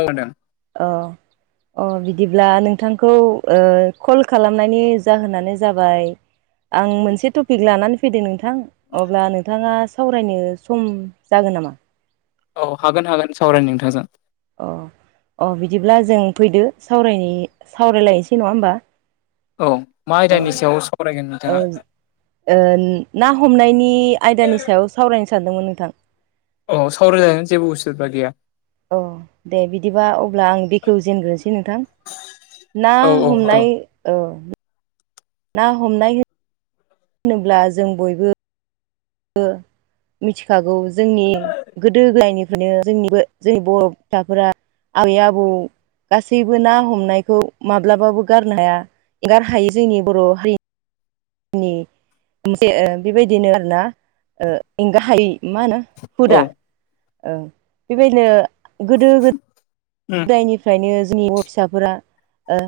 औ दा औ अ' बिदिब्ला नोंथांखौ कल खालामनायनि जाहोनानो जाबाय [unintelligible] आं मोनसे टपिक लानानै फैदों नोंथां अब्ला नोंथाङा सावरायनो सम जागोन नामा? औ हागोन हागोन सावरायनो नोंथांजों। अ' अ' बिदिब्ला जों फैदो सावरायनि सावरायलायनोसै नङा होमबा? औ मा औ आयदानि सायाव सावरायगोन औ नोंथाङा? ओ ना हमनायनि आयदानि सायाव सावरायनो सानदोंमोन नोंथां। औ सावरायजागोन जेबो उसुबिदा गैया। अ दे बिदिबा अब्ला आं बेखेवजेनग्रोनोसै नोंथां। ना औ औ औ हमनाय औ। ना हमनाय हो होनोब्ला जों बयबो बो मिथिखागौ। जोंनि गोदो दायनि फायनो जोंनिबो जोंनि बर' फिसाफोरा आबै आबौ गासैबो ना हमनायखौ माब्लाबाबो गारनो हाया एंगार हायि जोंनि बर' हारिनि नि मोनसे ओ बेबायदिनो आरोना ओ एंगाहायै मा होनो औ हुदा औ बेबायदिनो गोदो गोद उम निफ्रायनो जोंनि बर' फिसाफोरा ओ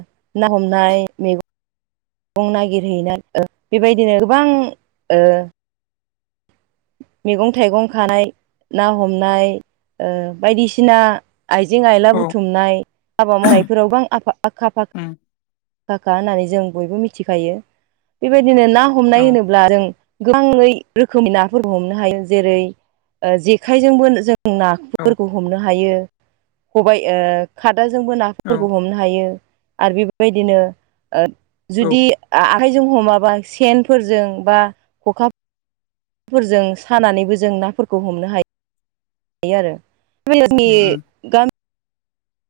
ना हमनाय मेगं बुं नागिरहैनानै बेबायदिनो गोबां ओ मैगं थाइगं खानाय ना हमनाय ओ बायदिसिना आइजें आइला औ बुथुमनाय हाबा मावनायफोराव बां आफा आखा फाखा उम फाखा होननानै जों बयबो मिथिखायो। बेबायदिनो ना औ हमनाय होनोब्ला जों गोबाङै रोखोमै ना फोरबो हमनो हायो जेरै जेखायजोंबो जों औ नाफोरखौ हमनो हायो। खबाइ ओ खादाजोंबो नाफोरखौ हमनो हायो। आरो बेफोरबादिनो ओ औ जुदि आखाइजों हमाबा सेनफोरजों बा खखा फोरजों सानानैबो जों नाफोरखौ हमनो हा यो आरो। उम [unintelligible]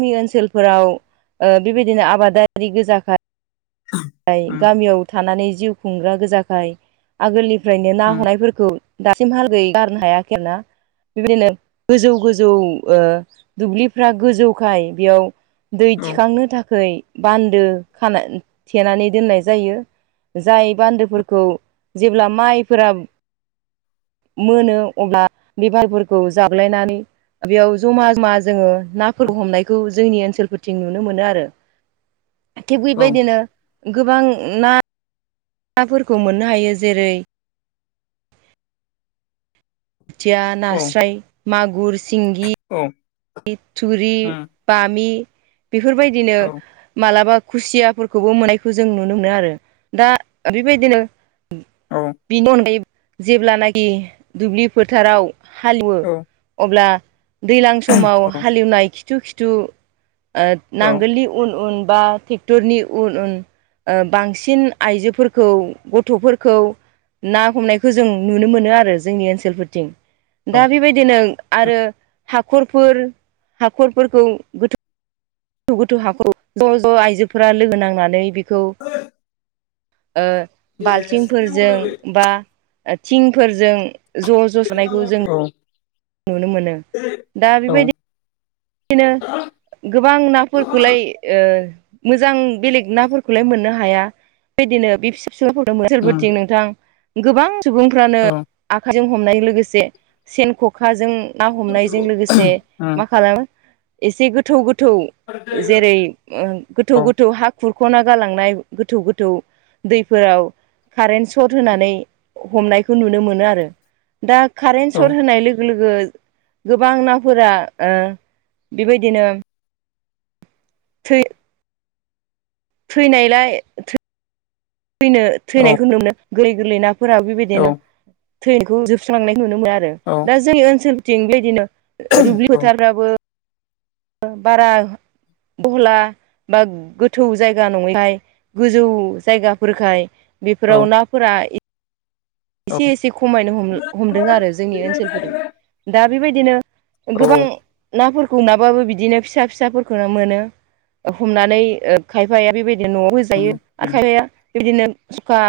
नि ओनसोलफोराव ओ बेबायदिनो आबादारि गोजाखाय य उम गामियाव थानानै जिउ खुंग्रा गोजाखाय आगोलनिफ्रायनो ना उम हमनायफोरखौ दासिमहालागै गारनो हायाखै आरोना। बेबायदिनो गोजौ गोजौ ओ दुब्लिफ्रा गोजौखाय बेयाव दै औ थिखांनो थाखै बान्दो खाना थेनानै दोननाय जायो। जाय बान्दोफोरखौ जेब्ला माइफोरा मोनो अब्ला बे माइफोरखौ जाबलायनानै बेयाव जमा जमा जोङो नाफोर हमनायखौ जोंनि ओनसोलफोरथिं नुनो मोनो आरो। [inaudible] थिग औ बेबायदिनो गोबां ना ना फोरखौ मोननो हायो। जेरै बोथिया, औ नास्राय, मागुर, सिंगि औ गि, थुरि, उम बामि बेफोरबायदिनो औ मालाबा खुसियाफोरखौबो मोननायखौ जों नुनो मोनो आरो। दा बेबायदिनो औ बिनि अनगायै जेब्लानाखि दुब्लि फोथाराव हालेवो औ उम औ अब्ला दैलां समाव उम हालेवनाय खिथु खिथु ओ औ नांगोलनि उन उन बा टे क्टरनि उन उन ओ बांसिन आइजोफोरखौ गथ'फोरखौ ना हमनायखौ जों नुनो मोनो आरो जोंनि ओनसोलफोरथिं। दा बेबायदिनो आरो खरफोर हाखरफोरखौ गोथौ गोथौ गोथौ हाखौ ज' ज' आइजोफोरा लोगो नांनानै बेखौ ओ बाल्थिंफोरजों बा ओ थिंफोरजों ज' ज' सनायखौ जों नुनो मोनो दा बेबाय दि नो गोबां नाफोरखौलाय ओ मोजां बेलेग नाफोरखौलाय मोननो हाया बिबायदिनो बे फिसा [inaudible] थिं नोंथां गोबां सुबुंफ्रानो आखाइजों हमनाय लोगोसे सेन ख'खाजों ना हमनायजों लोगोसे मा खालामो एसे गोथौ गोथौ जेरै ओ गोथौ गोथौ हा खुरख'ना गालांनाय गोथौ गोथौ दैफोराव कारेन्ट सर्ट होनानै हमनायखौ नुनो मोनो आरो। दा कारेन्ट सर्ट होनाय लोगो लोगो गोबां नाफोरा ओ बेबायदिनो थै थैनायलाय थैनो थैनायखौ नुनो मोनो गोरलै गोरलै नाफोरा औ बेबायदिनो थै [unintelligible] खौ जोबस्रोनांनाय नुनो मोनो आरो औ दा जोंनि ओनसोलथिं बेदिनो औ दुब्लि फोथारफ्राबो बारा [unintelligible] बा गोथौ जायगा नङैखाय गोजौ जायगाफोरखाय बेफोराव नाफोरा औ एसे एसे खमायनो हमदों आरो जोंनि ओनसोलफोरजों दा बेबायदिनो औ गोबां नाफोरखौ नाबाबो बिदिनो फिसा फिसाफोरखौनो मोनो। हमनानै ओ खायफाया बेबायदि न'आव बो उम उम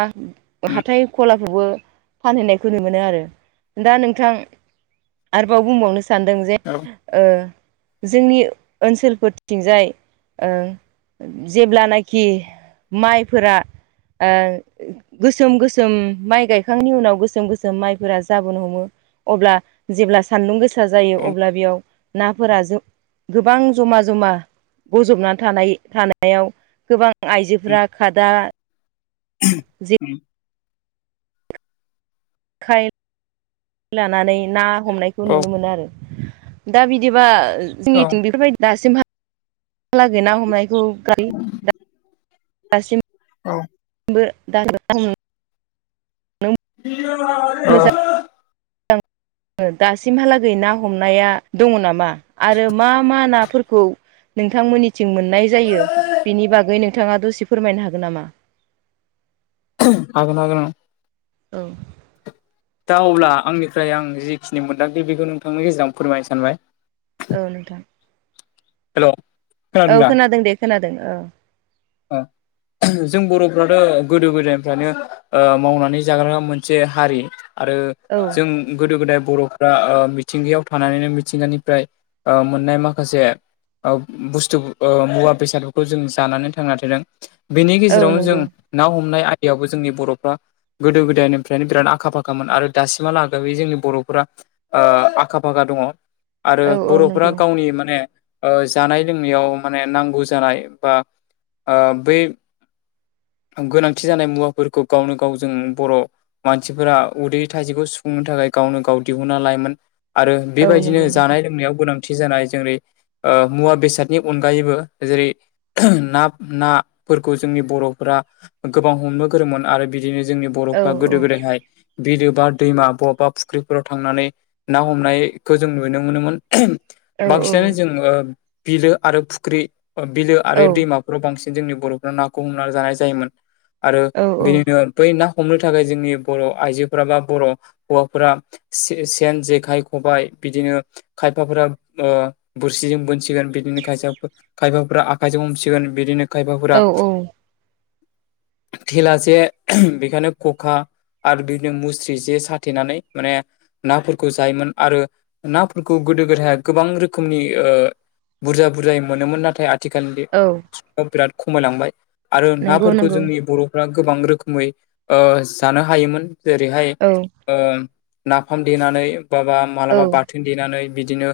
[unintelligible] उम हाथाय खलाफ्रावबो फानहैनायखौ नुनो मोनो आरो दा नोंथां आरोबाव बुंबावनो सानदों जे औ ओ जोंनि ओनसोलफोरथिंजाय जेब्लानाखि माइफोरा आ गोसोम गोसोम माइ गाय बिखांनि उनाव गोसोम गोसोम माइफोरा जाबोनो हमो अब्ला जेब्ला सानदुं गो सा जायो अब्ला बेयाव नाफोरा जो गोबां जमा जमा बजबनानै थानाय थानायाव गोबां आइजोफोरा खादा खाय लानानै ना हमनायखौ औ नुनो मोनो आरो दा बिदिबा जोंनिथिं बेफोरबायदि दासिम हा लागै ना हमनायखौ [unintelligible] औ बो दा [inaudible] मोजां औ दासिमहालागै ना हमनाया दङ नामा आरो मा मा नाफोरखौ नोंथांमोननि थिं मोननाय जायो बिनि बागै नोंथाङा दसे फोरमायनो हागोन नामा? हागोन हागोन उम। औ दा अब्ला आंनिफ्राय आं जिखिनि मोनदांदो बेखौ नोंथांनि गेजेराव फोरमायनो सानबाय। औ नोंथां। हेल' औ खोनादों दे खोनादों औ। ओ जों बर'फ्राथ' गोदो गोदायनिफ्रायानो ओ मावनानै जाग्रा मोनसे हारि आरो औ जों गोदो-गोदाय बर'फोरा ओ मिथिंगायाव लानानैनो मिथिंगानिफ्राय ओ मोननाय माखासे बुस्थु ओ मुवा-बेसादफोरखौ जों जानानै थांना थादों। बेनि औ गेजेरावनो जों नंगौ ना हमनाय आयदायावबो जोंनि बर'फ्रा गोदो-गोदायनिफ्रायनो बिराद आखा-फाखामोन आरो दासिमहालागैै जोंनि बर'फोरा ओ आखा-फाखा दङ। आरो औ औ बर'फोरा नंगौ गावनि माने ओ जानाय-लोंनायाव माने नांगौ जानाय बा ओ बै गोनांथि जानाय मुवाफोरखौ गावनो गाव जों बर' मानसिफोरा उदै थाइसेखौ सुफुंनो थाखाय गावनो गाव दिहुनना लायोमोन। आरो औ बेबायदिनो नंगौ नोंथां जानाय-लोंनायाव गोनां थि जानाय जेरै- ओ मुवा बेसादनि अनगायैबो जेरै- ना नाफोरखौ जोंनि बर'फोरा गोबां हमनो गोरोंमोन आरो बिदिनो जोंनि औ बर'फ्रा औ गोदो-गोदायहाय बिलो बा दैमा बबेबा फुख्रिफोराव थांनानै ना हमनायखौ जों नुनो मोनोमोन। औ बांसिनानो जोङो बिलो आरो फुख्रि बिलो औ आरो दैमा फोरा बांसिन जोंनि बर'फ्रा नाखौ हमना जानाय जायोमोन। आरो औ बिदिनो बै ना हमनो थाखाय जोंनि बर' आइजोफोरा बा बर' हौवाफोरा से-सेन, जेखाइ, खबाय बिदिनो खायफाफोरा ओ बोरसिजों बोनसिगोन बिदिनो खाय खायफाफोरा आखायजों हमसि गोन बिदिनो औ खायफाफोरा औ थेलासे बेखायनो खखा आरो बिदिनो मुस्रि जे साथेनानै माने नाफोरखौ जायोमोन आरो नाफोरखौ गोदो-गोदाय गोबां रोखोमनि ओ बुरजा बुरजायै मोनोमोन। नाथाय आथिखालनि औ बिराद खमायलांबाय आरो नंगौ नाफोरखौ नंगौ जोंनि बर' गोबां रोखोमै ओ जानो हायोमोन। जेरैहाय औ ओ नाफाम देनानै बाबा औ मालाबा बाथोन देनानै बिदिनो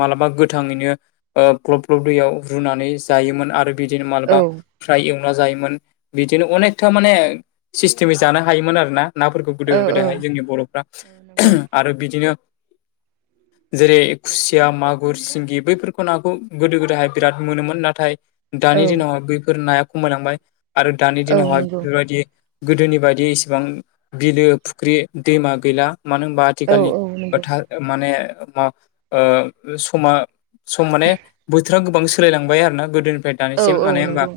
मालाबा गोथाङैनो ओ ग्लब ग्लब दैयाव रुनानै जायोमोन आरो बिदिनो औ मालाबा फ्राय एवना जायोमोन बिदिनो अनेक्था माने सिस्टेमै जानो हायोमोन आरोना। नाफोरखौ औ गोदो-गोदायहाय जोंनि बर'फ्रा नंगौ आरो बिदिनो जेरै खुसिया, मागुर, सिंगि बैफोरखौ नाखौ गोदो-गोदायहाय बिराद मोनोमोन। नाथाय औ दानि दिनावहाय बैफोर नाया खमायलांबाय आरो दानि औ दिनावहाय नंगौ बेफोरबायदि गोदोनि बायदि इसिबां बिलो, फुख्रि, दैमा गैला मानो होनबा औ नंगौ औ आथिखालनि औ फोथार माने मा ओ समा सम माने बोथोरा गोबां सोलायलांबाय आरोना गोदोनिफ्राय दानिसिम मानोे होनबा नंगौ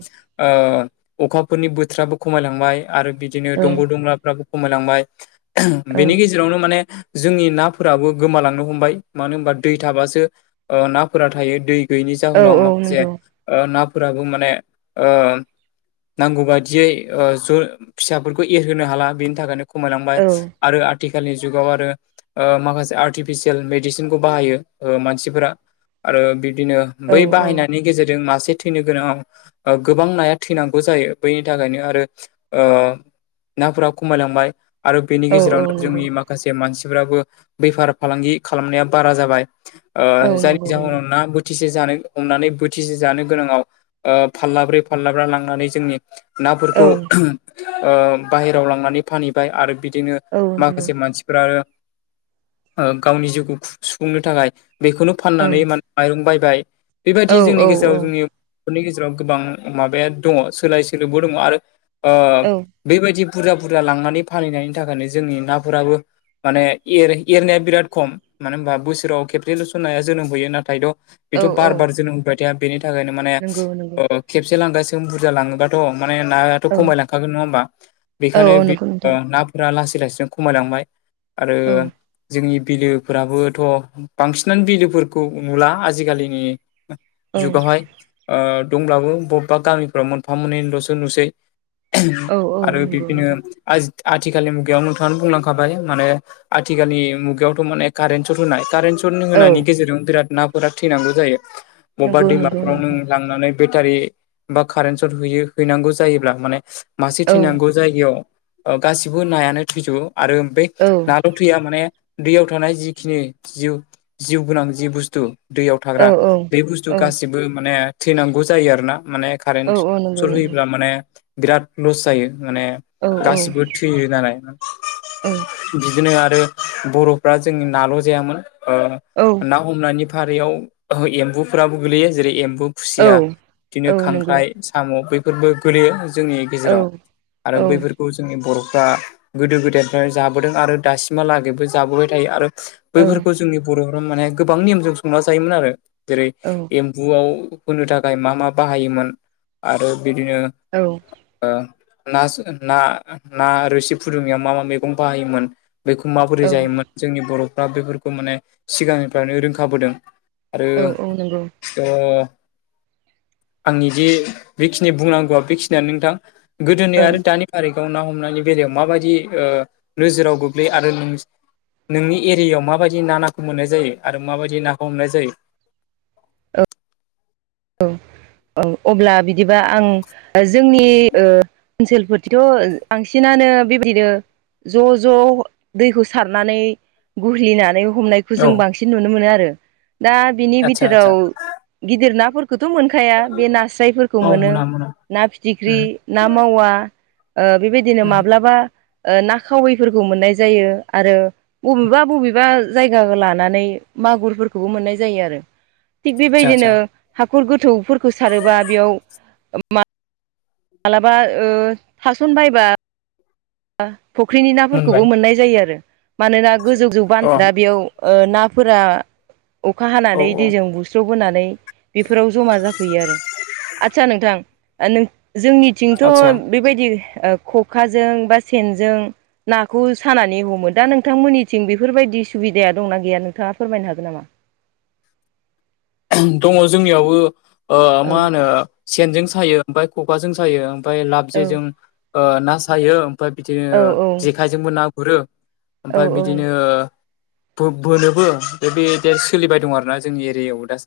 ओ अखाफोरनि बोथोराबो खमायलांबाय आरो बिदिनो औ दंग'-दंलाफ्राबो खमायलांबाय। औ बेनि गेजे रावनो माने जोंनि नाफोराबो गोमालांनो हमबाय। मानो होमबा दै थाबासो ओ नाफोरा थायो दै गैयैनि औ जाहोनाव औ माखासे नंगौ ओ नाफोराबो माने ओ नांगौ बाददियै ओ ज' फिसाफोरखौ एरहोनो हाला बेनि थाखायनो औ खमायलांबाय आरो आथि खालि जुगाव आरो ओ माखासे आर्टिफिसियेल मेडिसिनखौ बाहायो ओ मानसिफोरा। आरो बिबदिनो बै औ बाहायनायनि गेजेरजों मासे थैनो गोनाङाव गोबां नाया थैनांगौ जायो। बैनि थाखायनो आरो ओ नाफोरा खमायलांबाय आरो बेनि औ औ गेजेरावनो नंगौ जोंनि मा खासे मानसिफोराबो बेफार-फालांगि खालामनाया बारा जाबाय। ओ औ जायनि नंगौ नंगौ जाहोनाव ना बोथिसे जानो हमनानै बो थिसे जानो गोनाङाव ओ फारलाब्रै फाललाब्रा लांनानै जोंनि औ नाफोरखौ ओ बाहेरायाव लांनानै फानहैबाय आरो बिदिनो औ नोंथां। माखासे मानसिफोरा ओ आरो गावनि जिउखौ खु सुफुंनो थाखाय बेखौनो ओं फाननानै मान माइरं बायबाय। औ बिदि जोंनि औ गेजेराव जोंनि बर'नि गेजेराव गोबां माबाया दङ सोलाय सोलोबो दङ आरो ओ औ बेबायदि बुरजा - बुरजा लांनानै फालिनायनि थाखायनो जोंनि नाफोराबो माने एर एरनाया बिराद खम मानो होनबा बोसोराव खेबसेैल'सो नाया जोनोम होयो नाथाय द' औ बिथ' औ बार - बार जोनोम हाबाय थाया बेनि थाखायनो माने नंगौ नंगौ ओ खेबसे लांगासिनो बुरजा लाङोबाथ' माने ना थ' औ खमायलांखागोन नङा होमबा औ बेखायनो औ बि नंगौ ओ नोंथां नाफोरा लासै लासैनो खमायलांबाय। आरो औ जोंनि बिलो फोराबोथ' बांसिनानो बिलोफोरखौ नुला आजिखालिनि जुगावहाय ओ दंब्लाबो ब'बावबा गामिफ्राव मोनफा मोननैल'सो नुसै। औ औ आरो नंगौ बिब्दिनो नोंथां आंथ आथिखालनि मुगायाव नोंथाङा बुंलांखाबाय माने आथिखालनि मुगायावथ' माने कारेन्ट स'ट होनाय कारेन्ट स' [unintelligible] औ होनायनि गेजेरजों बिराद नाफोरा थैनांगौ जायो बबेबा नंगौ नंगौ दैमाफोरानो नोंथां लांनानै बेटारि बा कारेन्ट स'ट हैयो हैनांगौ जायोब्ला माने मासे औ थैनांगौ जायगायाव ओ गासिबो नायानो थैजोबो आरो बे औ ना द' थिया माने दैयाव थानाय जिखिनि जिउ-जिउ गोनां जि बुस्थु दैयाव औ थाग्रा बे बुस्थु औ गासिबो माने थैनांगौ जायो आरो ना माने औ कारेन्ट नंगौ सर्ट नंगौ होयोब्ला माने बिराद ल'स जायो माने औ गासिबो थैयो नालाय। औ बिदिनो आरो बर'फ्रा जोंनि नाल' जायामोन। औ। ना हमनायनि फारियाव एम्बुफोराबो गोलैयो जेरै एम्बु औ खुसिया बिदिनो औ नंगौ खांख्राइ साम' बैफोरबो गोलैयो जोंनि औ गेजेराव औ आरो बैफोर खौ जोंनि बर'फ्रा गोदो गोदायनिफ्राय जाबोदों आरो दासिमहालागैबो जाबोबाय थायो आरो। बैफोरखौ जोंनि बर'फोराव माने गोबां नेमजों संना जायोमोन आरो जेरै औ। एम्बुआव होनो थाखाय मा-मा बाहायोमोन आरो बिदिनो औ। ओ नास ना - ना रोसि फुदुंनायाव मा - मा मैगं बाहायोमोन? बेखौ माबोरै जायोमोन जोंनि बर'फ्रा बेफोरखौ माने सिगांनिफ्रायनो रोंखाबोदों। आरो ओ नोंगौ। ओ आंनि जि बिखिनि बुंनांगोआ बिखिनिया नोंथां। गोदोनि औ आरो दानि थारिगाव ना हमनायनि बेलायाव माबायदि ओ नोजोराव गोग्लैयो आरो नों नोंनि एरियाव माबायदि ना - ना खो मोननाय जायो आरो माबायदि नाखौ हमनाय जायो। औ - औ अब्ला बिदिबा आं जोंनि ओ ओनसोलफोरथिथ' बांसिनानो बेबायदिनो ज' - ज' दैखौ सारनानै गुरहैनानै हमनाय खौ औ जों बांसिन नुनो मोनो आरो दा बिनि आदसा आदसा बिथोराव गिदिर नाफोरखौथ' मोन खाया बे नास्रायफोरखौ औ मोनो मोना मोना ना फिथिख्रि, उम ना मावा ओ बेबायदिनो उम माब्लाबा ओ ना खावैफोरखौ मोननाय जायो आरो बबेबा - बबेबा जायगा लानानै मागुरफोरखौबो मोननाय जायो आरो। थिग आदसा आदसा बेबायदिनो हाखर गोथौफोरखौ सारोबा बेयाव [unintelligible] मालाबा थास'नबायबा [unintelligible] फुख्रिनि नाफोरखौबो मोनबाय मोननाय जायो आरो मानोना गोजौजौ बान अ दा बेयाव ओ नाफोरा अखा औ हानानै औ दैजों बुस्रावबोनानै बेफोराव जमा जाफैयो आरो आदसा नोंथां जोंनिथिंथ' आदसा बेबायदि ख'खाजों बा सेनजों नाखौ सानानै हमो दा नोंथांमोननिथिं बेफोरबायदि सुबिदाया दंना गैया नोंथाङा फोरमायनो हागोन नामा? दङ जोंनियावबो औ मा होनो सेनजों सायो ओमफ्राय खखाजों सायो। ओमफ्राय लाब औ जेजों ना सायो ओमफ्राय बिदिनो औ जेखायजोंबो ना गुरो। औ ओमफ्राय औ बिदिनो बो-बोनोबो बे बे सोलिबाय दं आरोना जोंनि एरियायाव। दासान्दि